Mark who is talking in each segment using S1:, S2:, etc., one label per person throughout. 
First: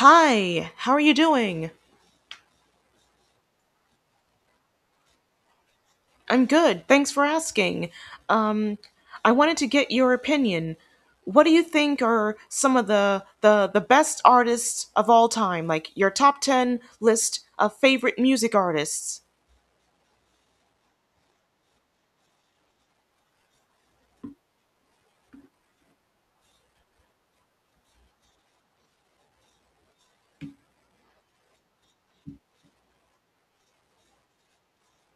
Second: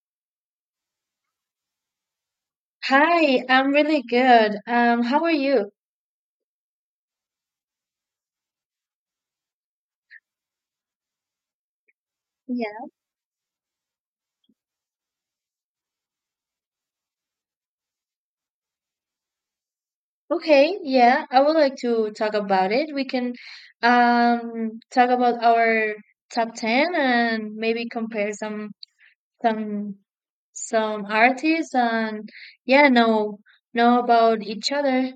S1: Hi, how are you doing?
S2: Hi, I'm really good. How are you?
S1: I'm good. Thanks for asking. Um, I wanted to get your opinion. What do you think are some of
S2: Yeah.
S1: the the best artists of all time? Like your top 10 list of favorite music artists?
S2: Okay, yeah, I would like to talk about it. We can talk about our top 10 and maybe compare some some artists and yeah, know about each other,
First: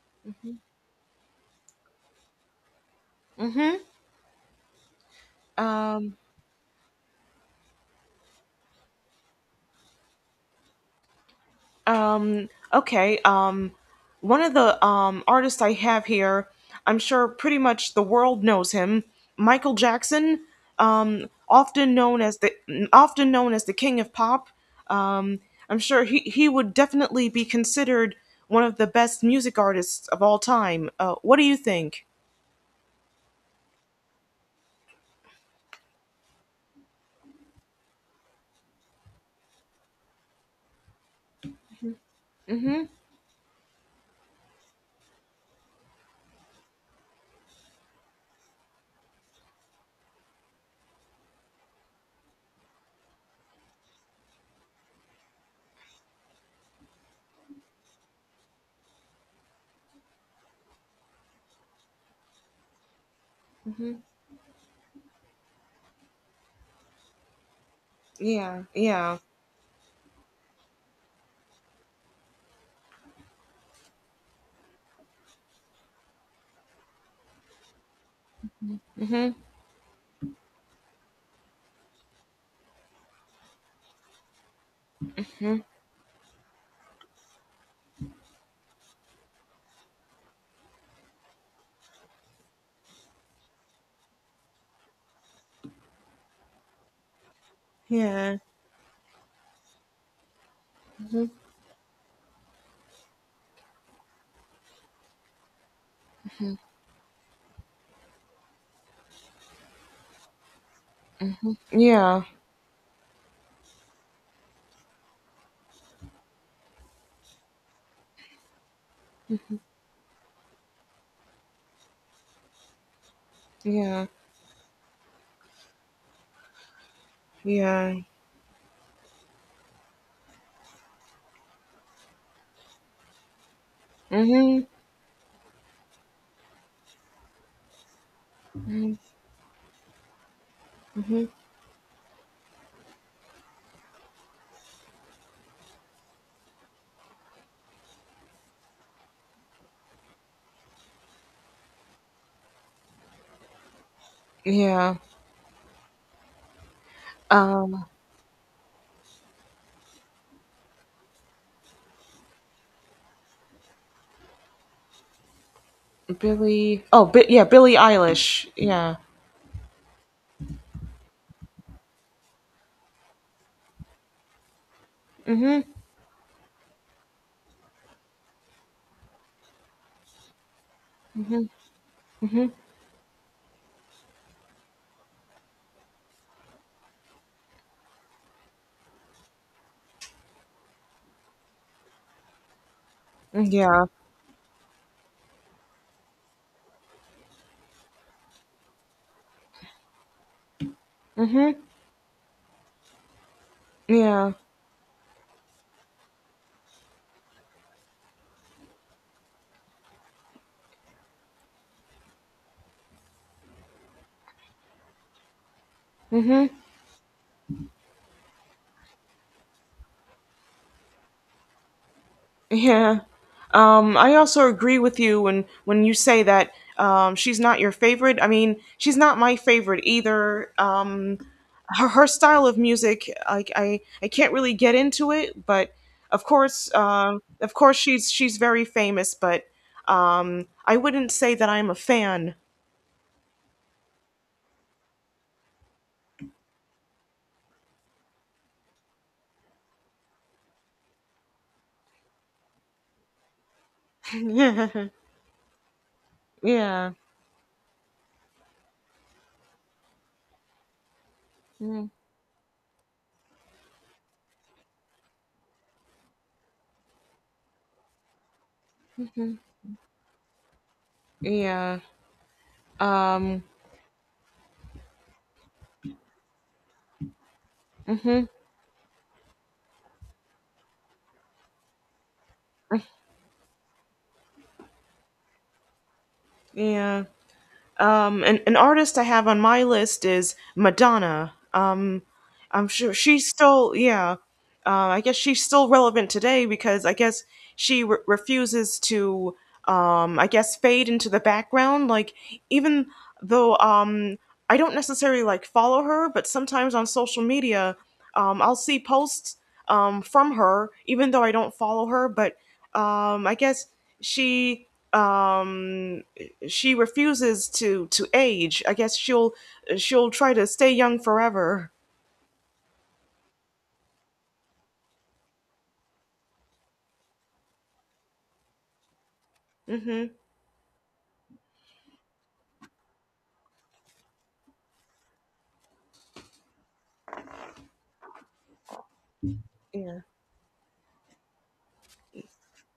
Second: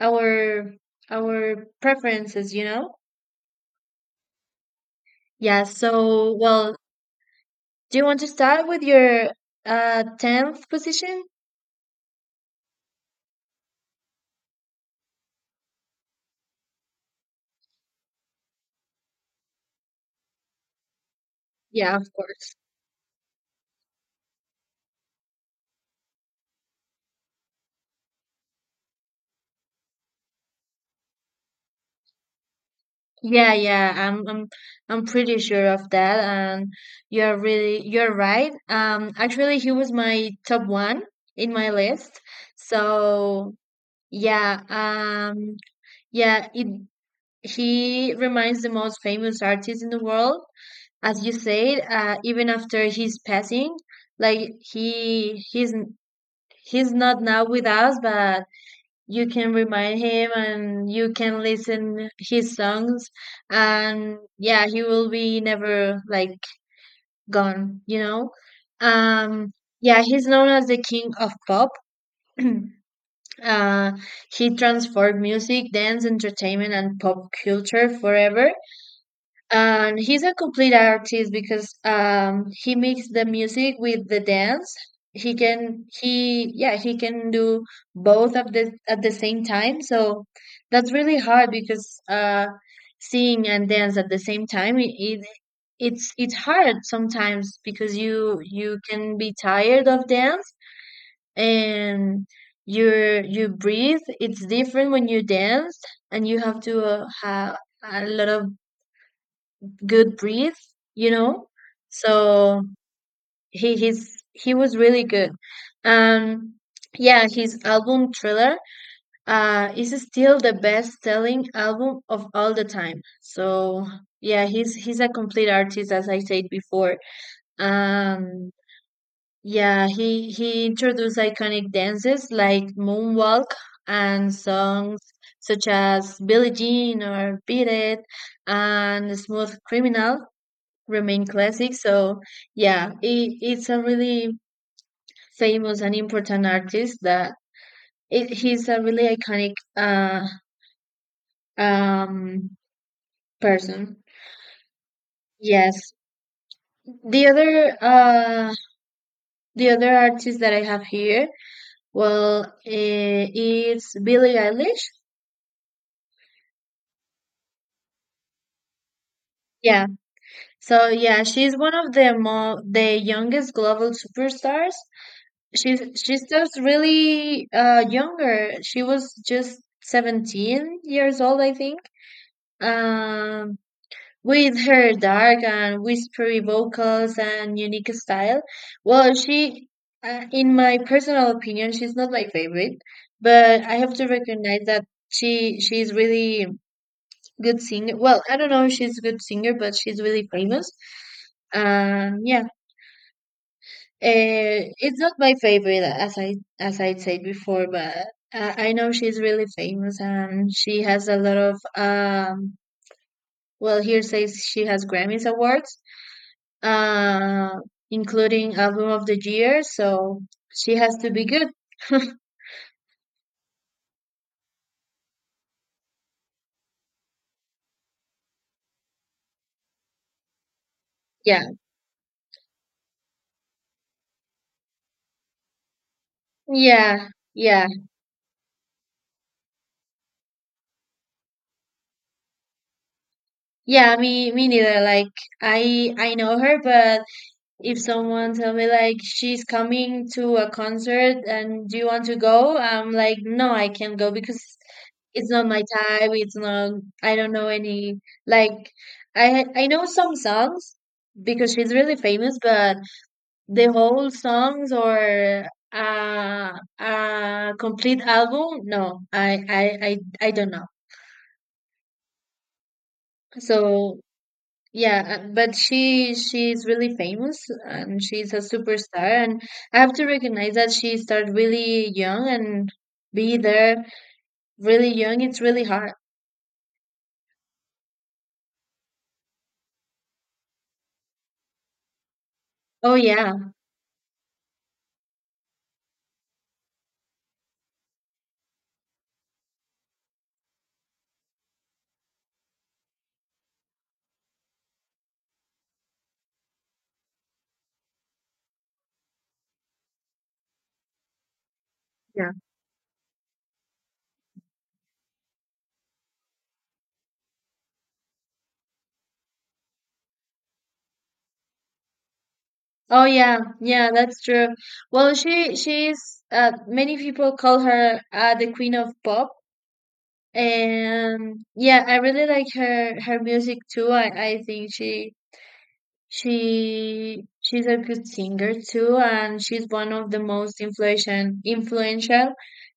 S2: our our preferences, you know?
S1: Mhm.
S2: Yeah,
S1: Um,
S2: so well, do you want to start with your 10th position?
S1: Okay. One of the artists I have here, I'm sure pretty much the world knows him, Michael Jackson, often
S2: Yeah, of
S1: known as
S2: course.
S1: the king of pop. Um, I'm sure he would definitely be considered one of the best music artists of all time. What do you think?
S2: Yeah, yeah, I'm pretty sure of that, and you're right. Actually, he was my top one in my list. So yeah, yeah, it he reminds the most famous artist in the world, as you said, even after his passing. Like he's not now with us, but you can remind him and you can listen his songs,
S1: Hmm.
S2: and yeah, he will be never like gone.
S1: Yeah, yeah.
S2: um yeah, he's known as the king of pop. uh he transformed music, dance, entertainment and pop culture forever.
S1: Hmm.
S2: And he's a complete artist because he makes the music with the dance.
S1: Hmm.
S2: He can do both of the at the same time. So that's really hard because sing and dance at the same time, it's hard sometimes because
S1: Yeah.
S2: you can be tired of dance.
S1: Hmm.
S2: And you breathe, it's different when you dance, and you have to have a lot of good breathe, you know.
S1: Yeah.
S2: So he was really good. Um yeah, his album Thriller is still the best selling album of all the time. So
S1: Yeah.
S2: yeah, he's a complete artist, as I said before.
S1: Yeah.
S2: Um yeah, he introduced iconic dances like moonwalk, and
S1: Hmm.
S2: songs such as Billie Jean or Beat It and Smooth Criminal
S1: Hmm.
S2: remain classic. So yeah, it's a really famous and important artist, that he's a really iconic um, person.
S1: Yeah.
S2: Yes. The other
S1: Um,
S2: uh, the other artist that I have here, well, it's Billie Eilish.
S1: Billy. Yeah, Billie Eilish. Yeah.
S2: Yeah. So yeah, she's one of the mo the youngest global superstars.
S1: Mhm.
S2: She's just really younger. She was just 17 years old,
S1: Mhm.
S2: I think.
S1: Mhm.
S2: Um, with her dark and whispery vocals and unique style, well, in my personal opinion, she's not my favorite, but I
S1: Yeah.
S2: have to recognize that she's really good singer. Well, I don't know if she's a good singer, but she's really famous.
S1: Mhm.
S2: Yeah,
S1: Yeah.
S2: it's not my favorite, as I said before, but I know she's really famous and she has a lot of Well, here says she has Grammys awards,
S1: Mhm.
S2: uh, including Album of the Year, so she has to be good.
S1: Yeah. I also agree with you when you say that she's not your favorite. I mean, she's not my favorite either.
S2: Yeah,
S1: Her style of music, I can't really get into it, but
S2: yeah,
S1: of
S2: yeah,
S1: course, she's very famous. But I wouldn't say that I'm a fan.
S2: yeah. Me neither. Like I know her, but if someone tell me like she's coming to a concert and do you want to go, I'm like, no, I can't go because it's not my type. It's
S1: Yeah.
S2: not.
S1: Yeah.
S2: I don't know any. Like I know some songs because she's really famous, but the whole songs or uh complete album? No, I
S1: Mm-hmm.
S2: I I, I don't know.
S1: Yeah. Um.
S2: So yeah, but she's really famous and
S1: Hmm.
S2: she's a superstar, and I have to recognize that she started really young and be there really young. It's really hard.
S1: Yeah. An artist I have on my list is Madonna. I'm sure
S2: Oh
S1: she's
S2: yeah,
S1: still, yeah. I guess she's still relevant today because I guess she refuses to, I guess, fade into the background. Like, even though I don't necessarily like follow her, but sometimes on social media, I'll see posts from her, even though I don't follow her.
S2: yeah.
S1: But I guess she um she refuses to age. I guess she'll try to stay young forever.
S2: Oh yeah, yeah, that's true. Well, she she's many people call her the queen of pop.
S1: Mhm.
S2: And yeah, I really like her music too. I think she's a good singer too, and she's one
S1: Yeah.
S2: of the most influential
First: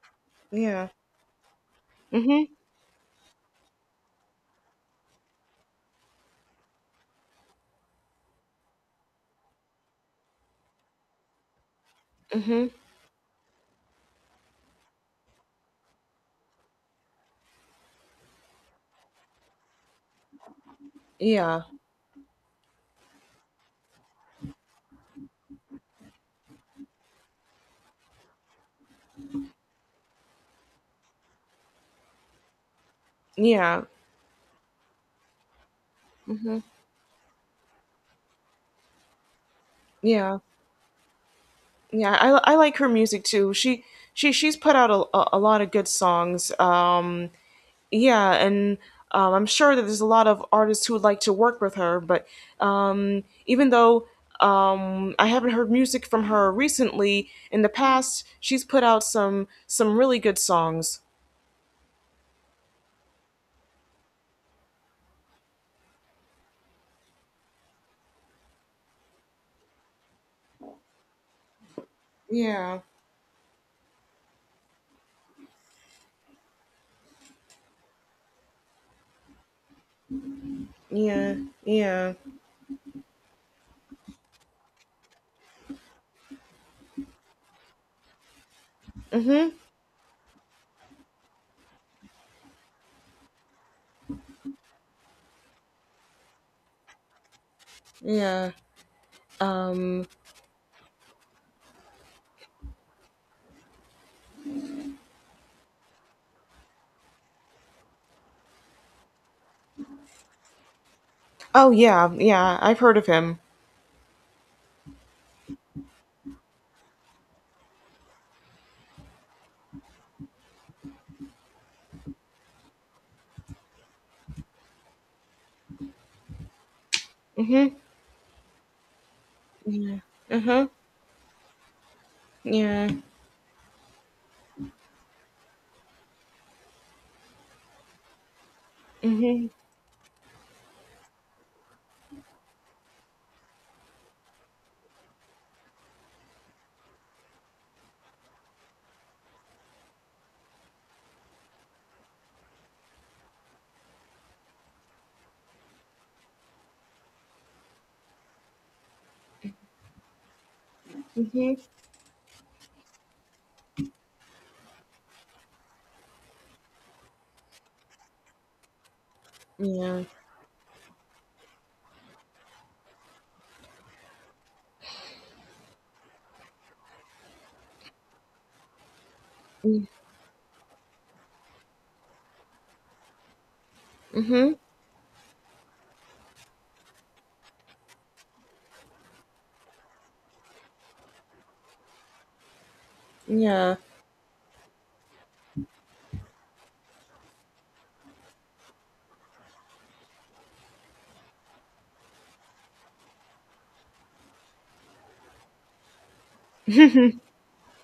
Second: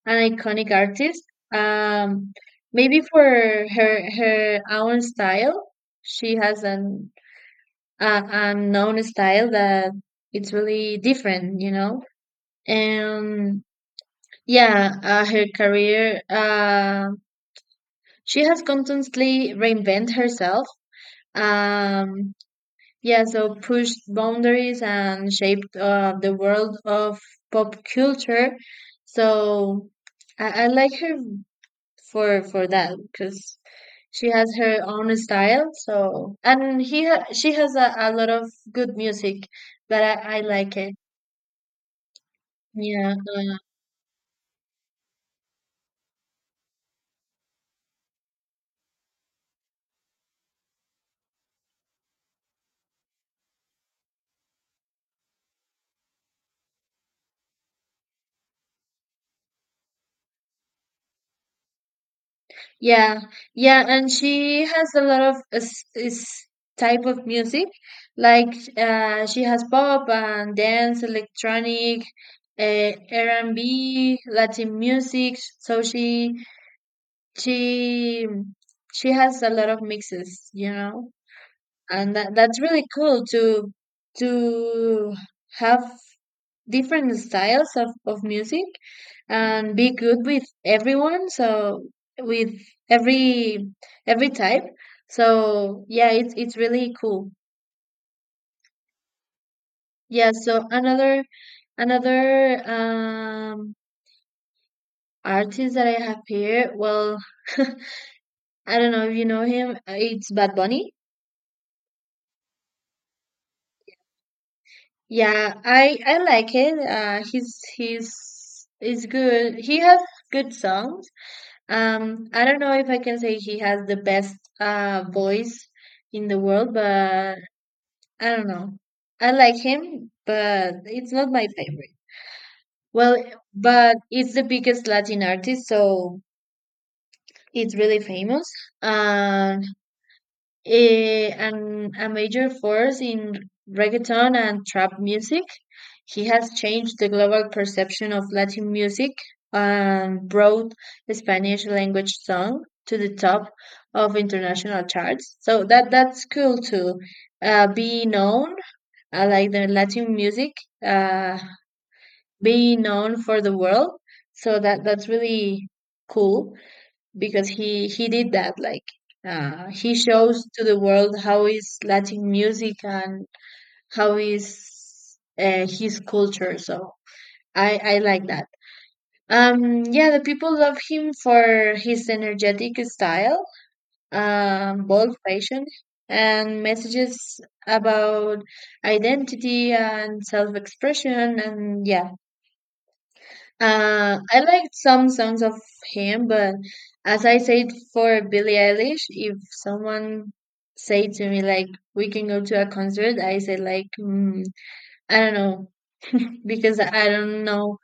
S2: and iconic
S1: Yeah.
S2: artists. um
S1: Mhm.
S2: Maybe for her own style, she has an unknown style that it's really different.
S1: Mhm.
S2: And yeah, her career she has constantly reinvented herself.
S1: Yeah.
S2: Um, yeah, so pushed boundaries and shaped the world of pop culture. So I like her for that because
S1: Yeah.
S2: she has her own style. So,
S1: Mhm.
S2: and he ha she has a lot of good music, but I,
S1: Yeah.
S2: I like it.
S1: Yeah. I like her
S2: Yeah.
S1: music too. She's put out a lot of good songs. Um. Yeah, and I'm sure that there's a lot of artists who would like to work with her, but even though I haven't heard music from her recently, in the past she's put out some really good songs.
S2: Yeah, yeah, and she has a lot of is type of music, like she has pop and dance, electronic,
S1: Yeah,
S2: uh, R&B, Latin music. So she she has a lot of mixes,
S1: yeah, yeah,
S2: and that's really cool to have different styles of music
S1: mhm,
S2: and be good with everyone, so with every every type, so yeah, it's really cool.
S1: yeah. Um,
S2: Yeah, so another artist that I have here, well, I don't know if you know him, it's Bad Bunny.
S1: oh yeah, yeah, I've heard of him.
S2: Yeah, I like it. He's good. He has good songs. I don't know if I can say he has the best voice in the world, but
S1: Mhm,
S2: I don't know. I like
S1: yeah,
S2: him,
S1: mhm,
S2: but it's not my favorite.
S1: yeah,
S2: Well, but it's the biggest Latin artist, so it's really famous
S1: mhm,
S2: and and a major force in reggaeton and trap music. He has changed the global perception of Latin music and brought the Spanish language song to the top of international charts. So that's cool to be known, like the Latin music, uh,
S1: mhm,
S2: being known for the world. So that's really cool because he did that. Like he
S1: yeah,
S2: shows to the world how is Latin music and how is his culture. So I like that. Yeah, the people love him for his energetic style,
S1: mhm,
S2: bold fashion and messages about identity and self-expression. And yeah,
S1: yeah,
S2: I liked some songs of him, but as I said for Billie Eilish, if someone say to me like we can go to a concert, I say like, I don't know. Because I don't know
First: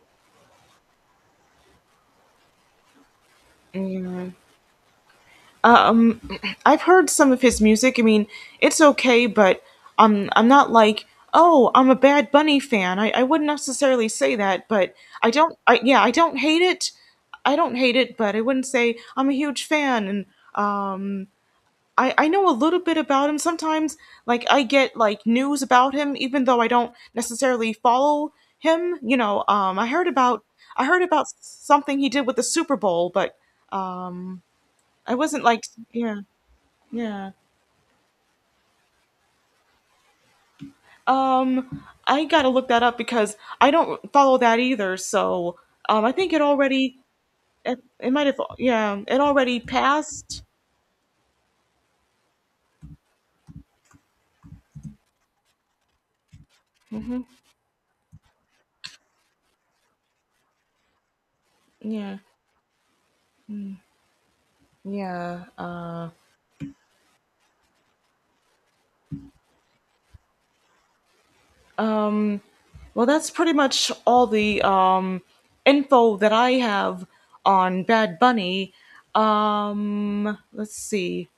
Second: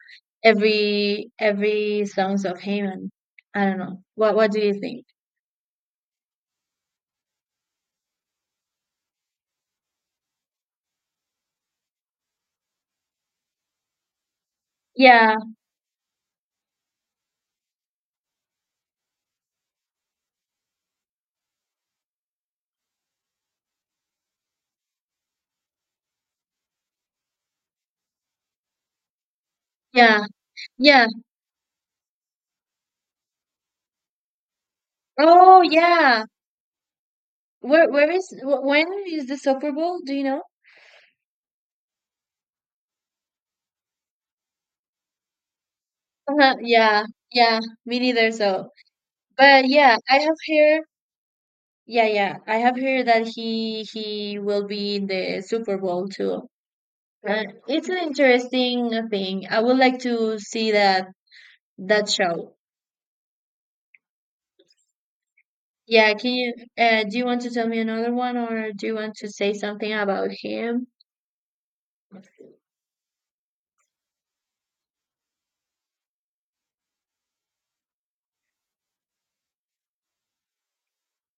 S2: every songs of him, and I don't know
S1: yeah.
S2: what do you think.
S1: Um, I've heard some of his music. I mean, it's okay, but I'm not like, oh, I'm a Bad Bunny fan. I wouldn't necessarily say that, but I
S2: Yeah,
S1: don't. I yeah, I don't hate it. I don't hate it, but I wouldn't say I'm a huge fan. And um, I know a little bit about him. Sometimes, like I get like news about him, even though I don't necessarily follow him. You know,
S2: yeah,
S1: I heard
S2: yeah.
S1: about something he did with the Super Bowl, but um, I wasn't
S2: Oh
S1: like yeah.
S2: yeah.
S1: Yeah.
S2: Where when is the Super Bowl? Do you know?
S1: I gotta look that up because I don't follow that either. So, I think it
S2: Uh-huh.
S1: already
S2: Yeah, yeah,
S1: it,
S2: me
S1: it might
S2: neither,
S1: have
S2: so.
S1: yeah it already
S2: But yeah, I have
S1: passed.
S2: heard yeah, yeah. I have heard that he will be in the Super Bowl too.
S1: Hmm.
S2: It's an interesting thing. I would like to see that
S1: Yeah.
S2: show.
S1: Yeah.
S2: Yeah, can you do you want to tell me another one, or do you want to say something about him?
S1: Um. Well, that's pretty much all the info that I have on Bad Bunny. Let's see.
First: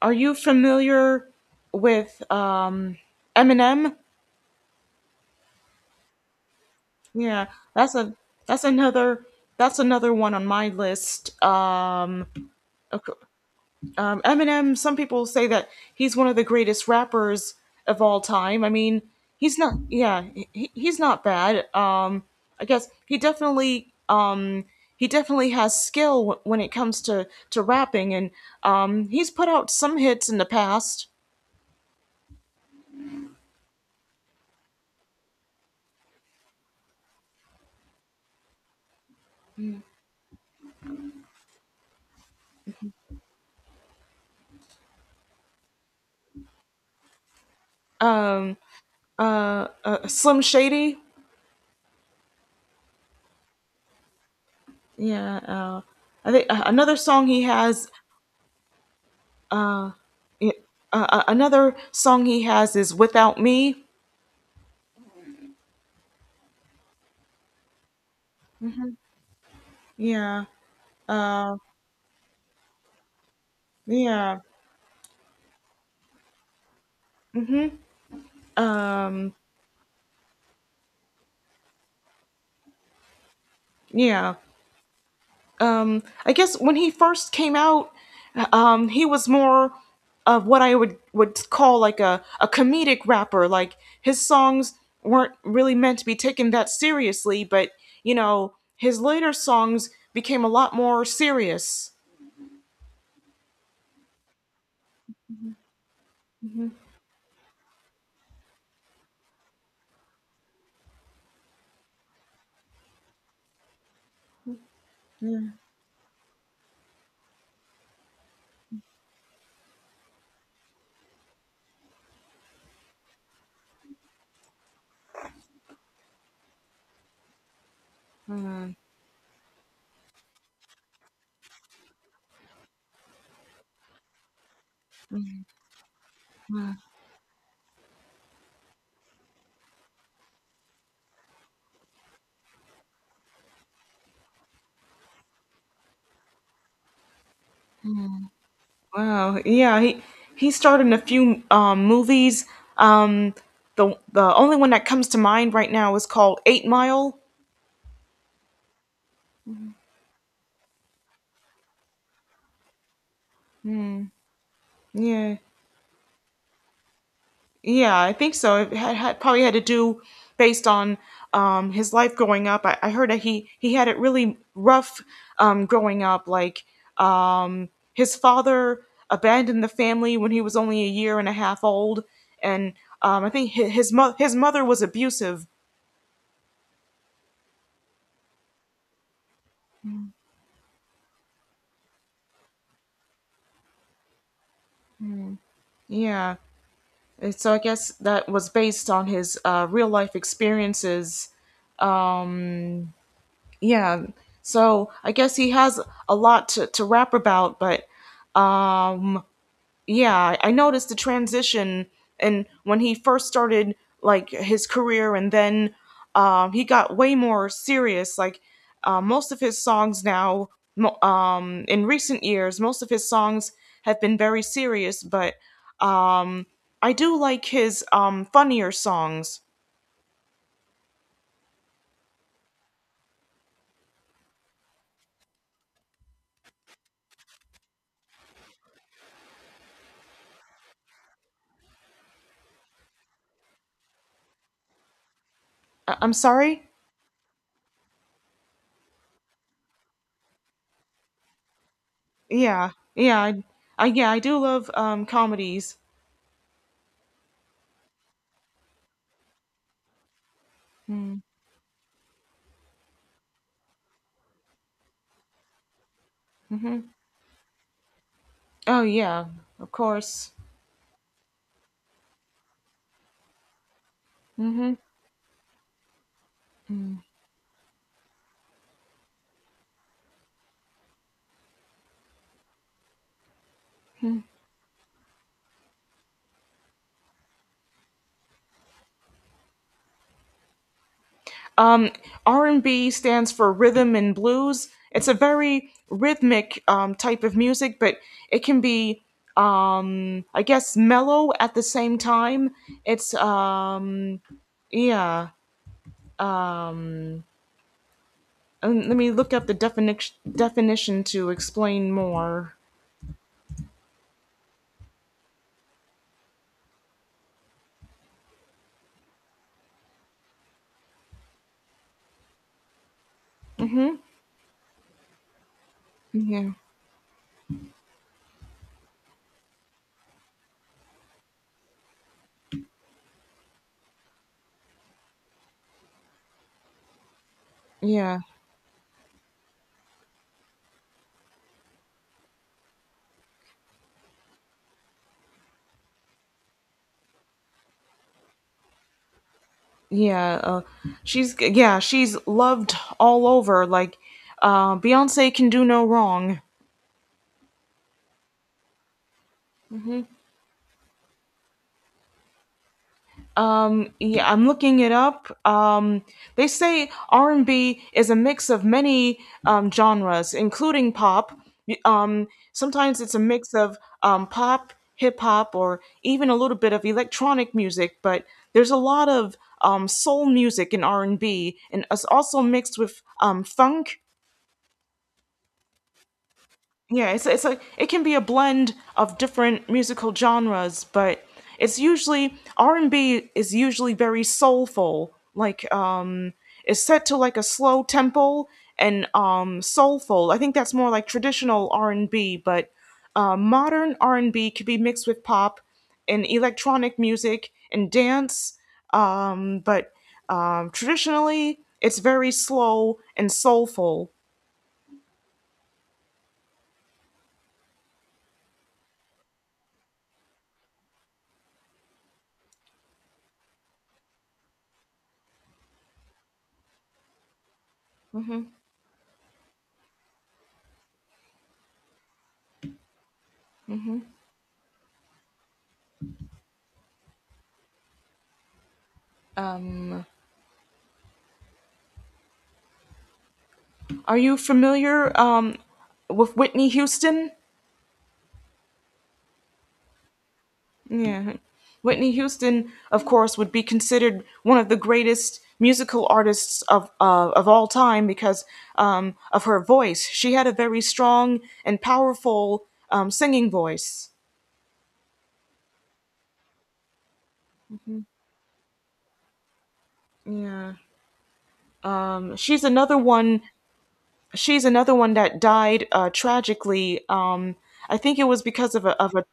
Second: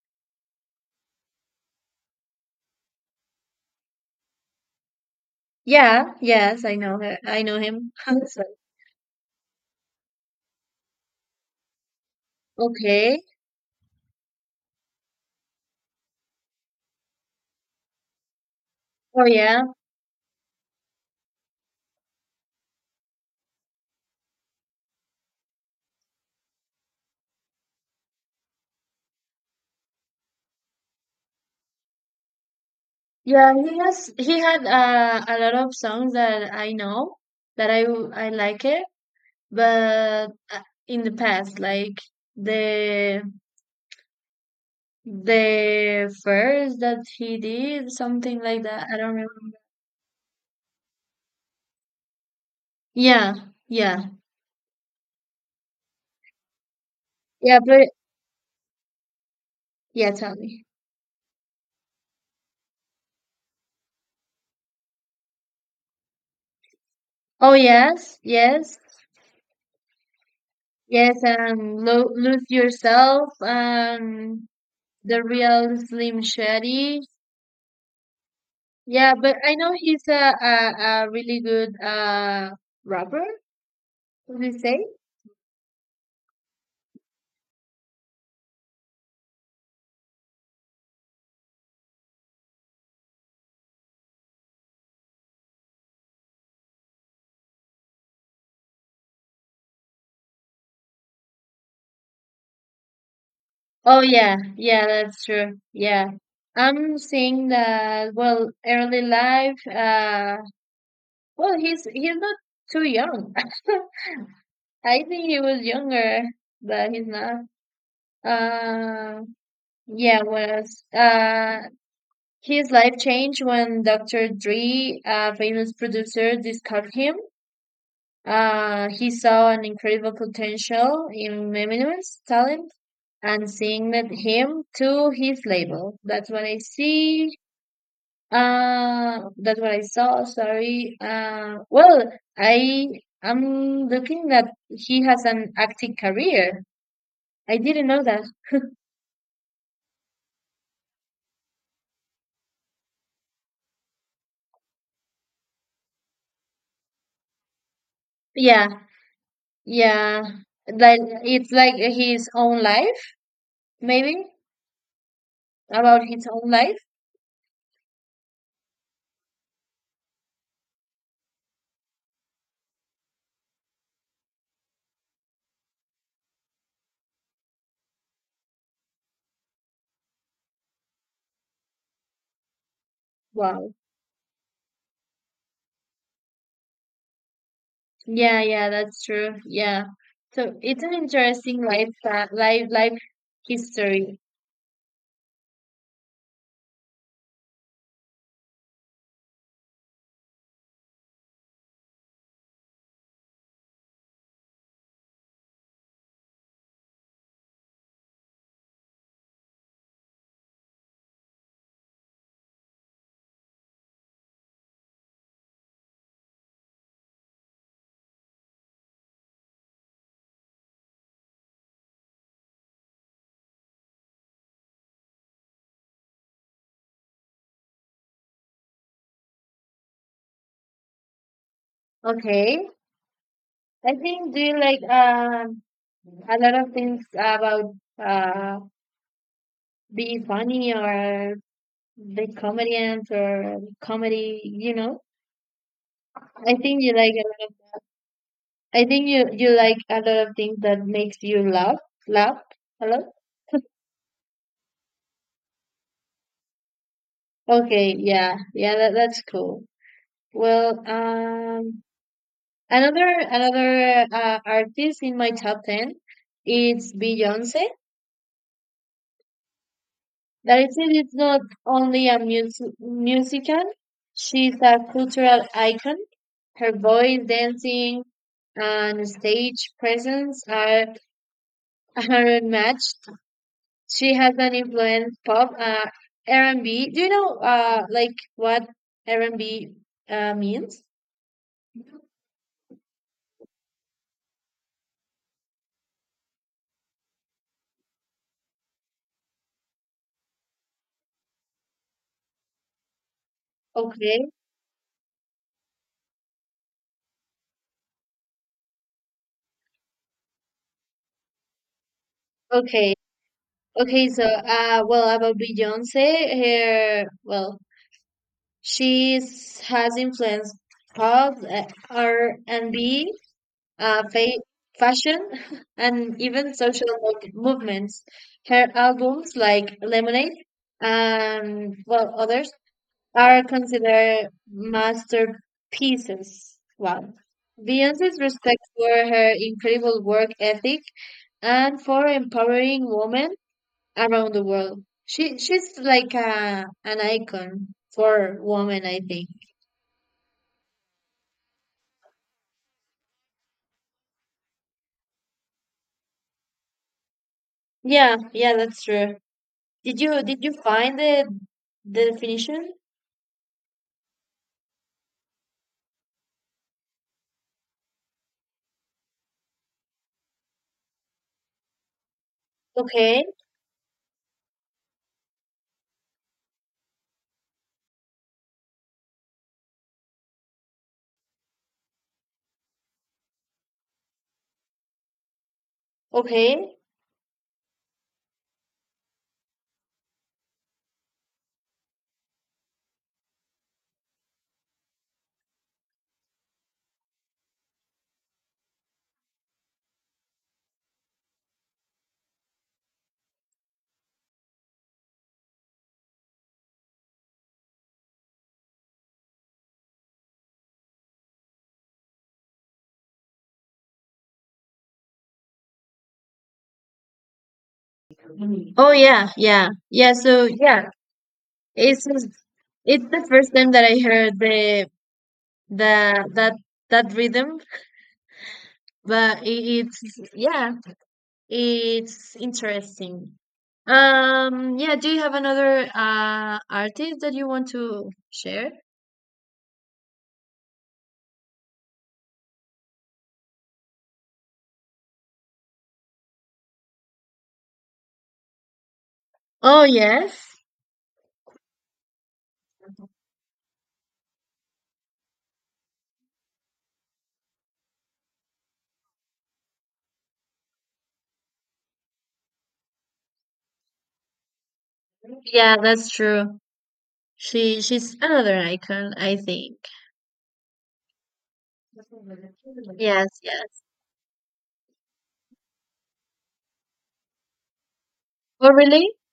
S1: Are you familiar with Eminem?
S2: Yeah, yes, I know her. I
S1: Yeah,
S2: know him.
S1: that's a
S2: So-
S1: that's another that's another one on my list. Ok-
S2: okay.
S1: Eminem. Some people say that he's one of the greatest rappers of all time. I mean,
S2: Oh
S1: he's
S2: yeah.
S1: not. Yeah, he's not bad. I guess he definitely has skill when it comes to rapping, and he's put out some hits in the past.
S2: Yeah, he had a lot of songs that I know, that I like it, but in the past, like the the first that he did something
S1: Um,
S2: like that, I don't remember.
S1: Slim Shady.
S2: Yeah, yeah,
S1: Yeah. I think another song he
S2: yeah,
S1: has
S2: but yeah, tell
S1: yeah,
S2: me.
S1: Another song he has is "Without Me."
S2: Oh yes, yes,
S1: Yeah,
S2: yes, and Lo Lose Yourself,
S1: yeah,
S2: the real Slim Shady. Yeah,
S1: um,
S2: but I know he's a really good rapper.
S1: yeah.
S2: Would you say?
S1: I guess when he first came out, he was more of what I would call like a comedic rapper. Like his songs weren't really meant to be taken that seriously, but you know, his later songs became a lot more serious.
S2: Oh yeah, yeah, that's true. Yeah.
S1: Mhm.
S2: I'm seeing that, well, early life, well, he's not too young. I think he was younger, but he's not. Uh yeah, was his life changed when Dr. Dre, a famous producer, discovered him.
S1: Yeah.
S2: He saw an incredible potential in Eminem's talent and signed him to his label. That's what I
S1: Uh,
S2: see. That's what I saw. Sorry. Well, I am looking that he has an acting career. I didn't know that.
S1: wow. Yeah, he starred in a few movies. Um, the only one that comes to mind right now is called Eight Mile.
S2: Yeah, yeah. Like it's like his own life, maybe
S1: Yeah,
S2: about his own life.
S1: yeah, I think so. It had, had probably had to do based on his life growing up. I heard that he had it really rough growing up. Like his father abandoned the family when he was only a year and a half old, and I think his
S2: Wow.
S1: his mother was abusive.
S2: Yeah, yeah, that's true. Yeah. So it's an interesting life fa- life life history.
S1: Yeah. So I guess that was based on his real life experiences. Yeah. So I guess he has a lot to rap about, but mm, yeah, I noticed the transition and when he first started like his career, and then he got way more serious. Like most of his songs now, in recent years, most of his songs have been very serious, but um, I do like his funnier songs.
S2: Okay. I think, do you like a lot of things about uh being funny or the comedians or comedy, you know?
S1: I'm
S2: I
S1: sorry.
S2: think you like a lot of I think you like a lot of things that makes you laugh
S1: Yeah,
S2: a lot.
S1: yeah, I yeah, I do love comedies.
S2: Okay, yeah. Yeah, that's cool. Well, another artist in my top 10
S1: Mm-hmm.
S2: is Beyonce.
S1: Oh yeah, of course.
S2: It is not only a musician; she's
S1: Mm-hmm.
S2: a cultural icon. Her voice, dancing, and stage presence are unmatched. She has an influence pop, R&B. Do you know like what R&B means?
S1: Um, R and B stands for rhythm and blues. It's a very rhythmic type of music, but it can be, I guess, mellow at the same time. It's
S2: Okay,
S1: yeah. Let me look up the definition to explain more.
S2: okay. Okay, so well about Beyonce, her well She is- has influenced pop, R&B,
S1: Mm-hmm.
S2: uh, fa- fashion, and
S1: Yeah,
S2: even social movements. Her albums, like Lemonade and well others, are considered masterpieces. Wow.
S1: yeah.
S2: Beyonce's respect for her incredible work ethic and for empowering women around the world. She's like an icon for women, I think.
S1: Yeah, she's yeah, she's loved all over. Like, Beyonce can do no wrong.
S2: Yeah, yeah, that's true. Did
S1: Hmm.
S2: you did you find the definition?
S1: Yeah, I'm looking it up. They say R&B is a mix of many genres, including pop. Sometimes it's a
S2: Okay,
S1: mix of pop, hip hop, or even a little bit of electronic music. But there's a lot of soul music in R&B, and B, and it's also mixed with funk.
S2: okay.
S1: Yeah, it's like it can be a blend of different musical genres, but it's usually R and B is usually very soulful. Like it's set to like a slow tempo and soulful. I think that's more like traditional R and B, but modern R and B could be mixed with pop and electronic music and dance. But traditionally, it's very slow and soulful.
S2: Oh yeah, yeah, yeah. So yeah, it's just- it's the first time that I heard the that that rhythm, but yeah, it's interesting. Yeah. Do you have another artist that you want to share?
S1: Are you familiar with Whitney Houston?
S2: Oh yes,
S1: Yeah. Whitney Houston, of course, would be considered one of the greatest musical artists of all time because of her voice. She had a very strong and powerful singing voice.
S2: yeah, that's true. She's another icon, I think.
S1: Yeah. She's another
S2: Yes,
S1: one.
S2: yes.
S1: She's another one that died tragically. I think it was
S2: Oh,
S1: because of a. Of
S2: really?
S1: a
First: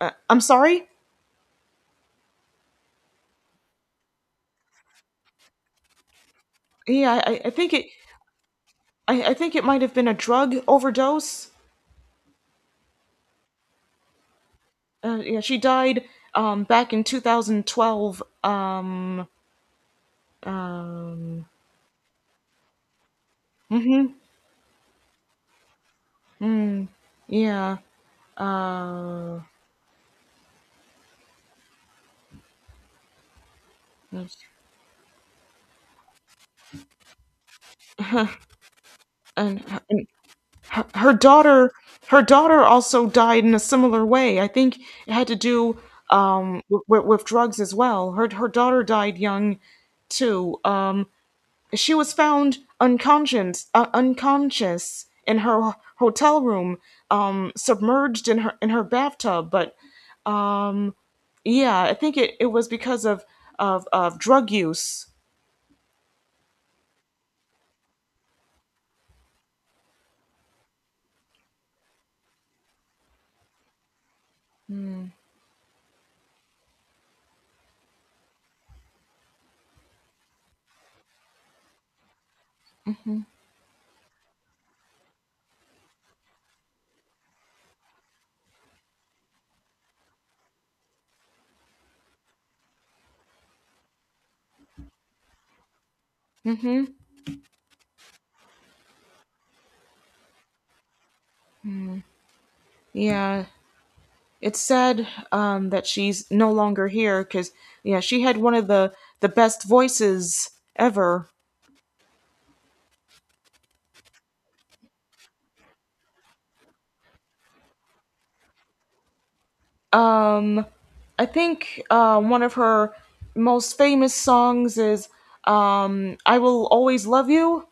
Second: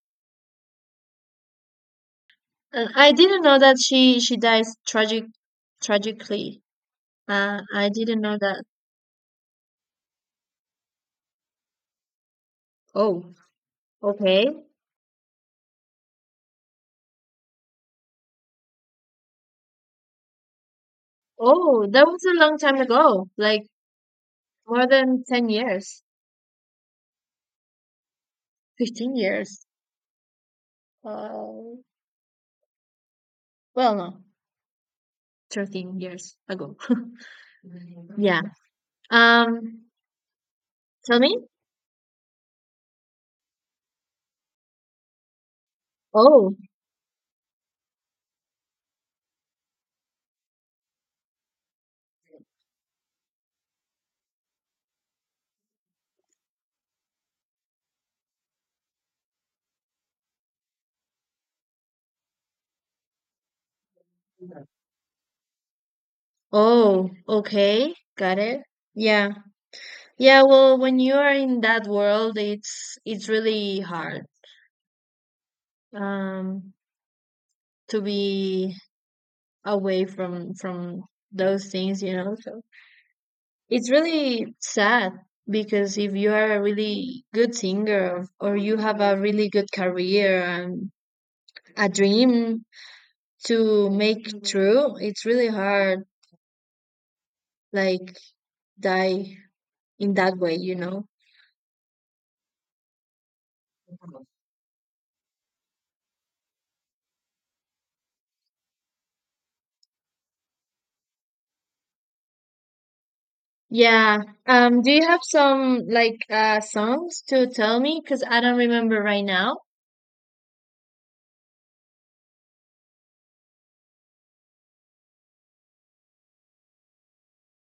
S1: I'm sorry.
S2: I didn't know that she dies tragically.
S1: Yeah,
S2: Uh, I didn't know that.
S1: I think it might have been a drug overdose.
S2: Oh, okay.
S1: Yeah, she died back in 2012.
S2: Oh, that was a long time ago. Like more than 10 years,
S1: Yeah.
S2: 15
S1: Uh,
S2: years. Uh, well, no, 13 years ago. Yeah.
S1: and her
S2: Um,
S1: her
S2: tell me.
S1: daughter, her daughter also died in a similar way. I think it had to do
S2: Oh,
S1: um with drugs as well. Her daughter died young too. She was found unconscious, unconscious in her hotel room, submerged in her bathtub. But yeah, I think it was because of of drug use.
S2: oh, okay. Got it. Yeah. Yeah, well, when you are in that world, it's really hard um to be away from those things. So it's really sad because if you are a really good singer or you have a really good career and a dream to make true, it's really hard
S1: Mm-hmm.
S2: like die in that way.
S1: Yeah, it's sad that she's no longer here because yeah, she had one of the best voices ever.
S2: Yeah. Do you have some like songs to tell me? Because I don't remember right now.
S1: Um, I think one of her most famous songs is "I Will Always Love You."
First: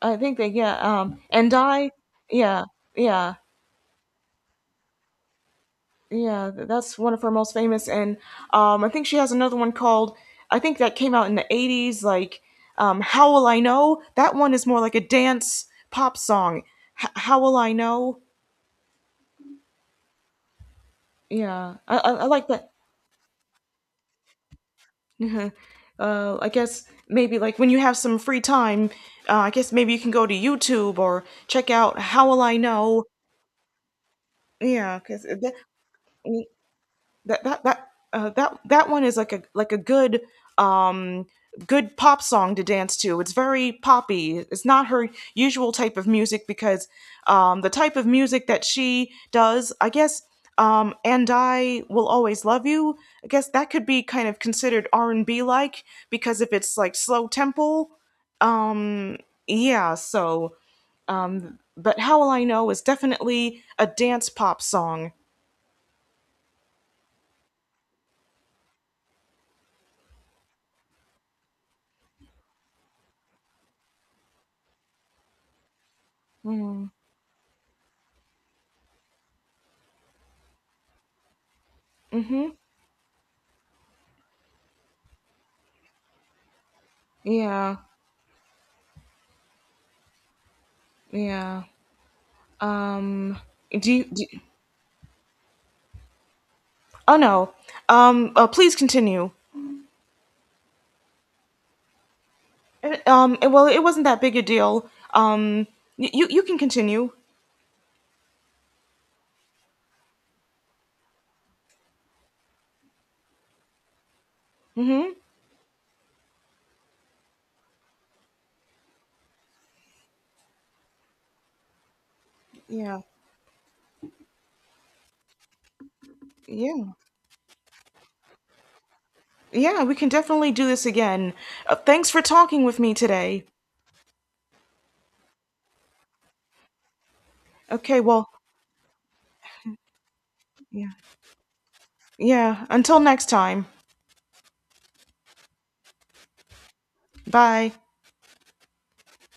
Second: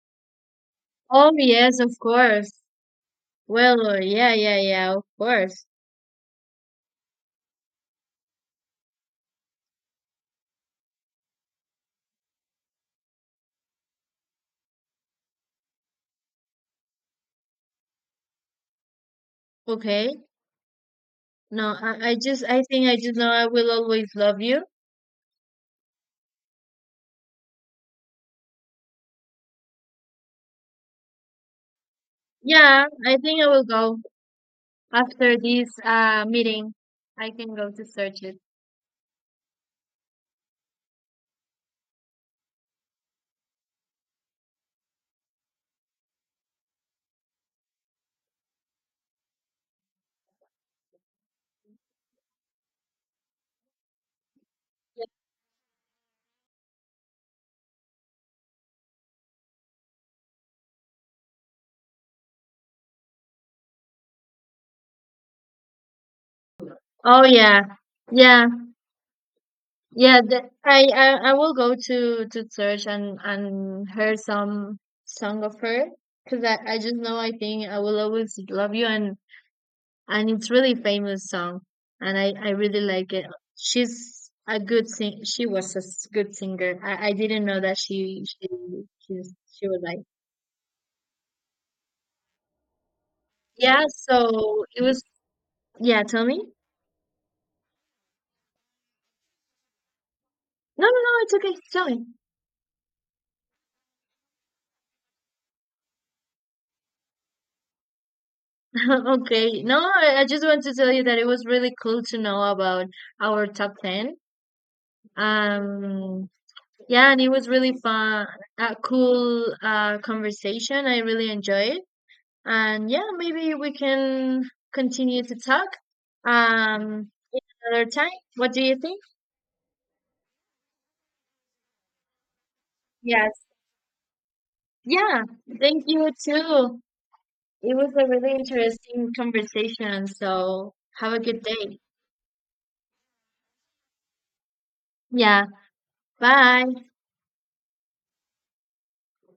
S1: I think that yeah,
S2: Oh
S1: and
S2: yes,
S1: I
S2: of course.
S1: yeah. Yeah.
S2: Well, yeah, yeah, yeah, of course.
S1: Yeah, that's one of her most famous, and I think she has another one called. I think that came out in the '80s, like "How Will I Know." That one is more like a dance pop song. "How Will I Know."
S2: Okay. No,
S1: Yeah, I like
S2: I
S1: that.
S2: think I just know I will always love you.
S1: I guess maybe like when you have some free time, I guess maybe you can go to YouTube or check out "How Will I
S2: Yeah,
S1: Know."
S2: I think I will go
S1: Yeah, because
S2: after this meeting. I can go to search it.
S1: that one is like a good um good pop song to dance to. It's very poppy. It's not her usual type of music because the type of music that she does, I guess and I will always love you. I guess that could be kind of considered R&B like because if it's like slow tempo, yeah, so but how will I know is definitely a dance pop song.
S2: Oh yeah. Yeah. Yeah, the, I will go to search and hear some song of her because I just know I think I will always love you, and it's really famous song, and I
S1: Mhm.
S2: really like it. She was a good singer. I didn't know
S1: Yeah.
S2: that she was like,
S1: Yeah. Um,
S2: yeah.
S1: do you,
S2: So it was yeah. Tell me.
S1: oh no. Please continue.
S2: No, no, no. It's okay. Tell me.
S1: Well, it wasn't that big a deal. You you can continue.
S2: Okay. No, I just want to tell you that it was really cool to know about our top 10. Um, yeah, and it was really fun, a cool conversation. I really enjoy it. And
S1: Yeah.
S2: yeah, maybe we can continue to talk
S1: Yeah.
S2: um, another time. What do you think?
S1: Yeah, we can definitely do this again. Thanks for talking with me
S2: Yes.
S1: today.
S2: Yeah, thank you too. It was
S1: Okay,
S2: a
S1: well,
S2: really interesting conversation. So
S1: yeah.
S2: have a good day.
S1: Yeah, until next time.
S2: Yeah, bye.
S1: Bye.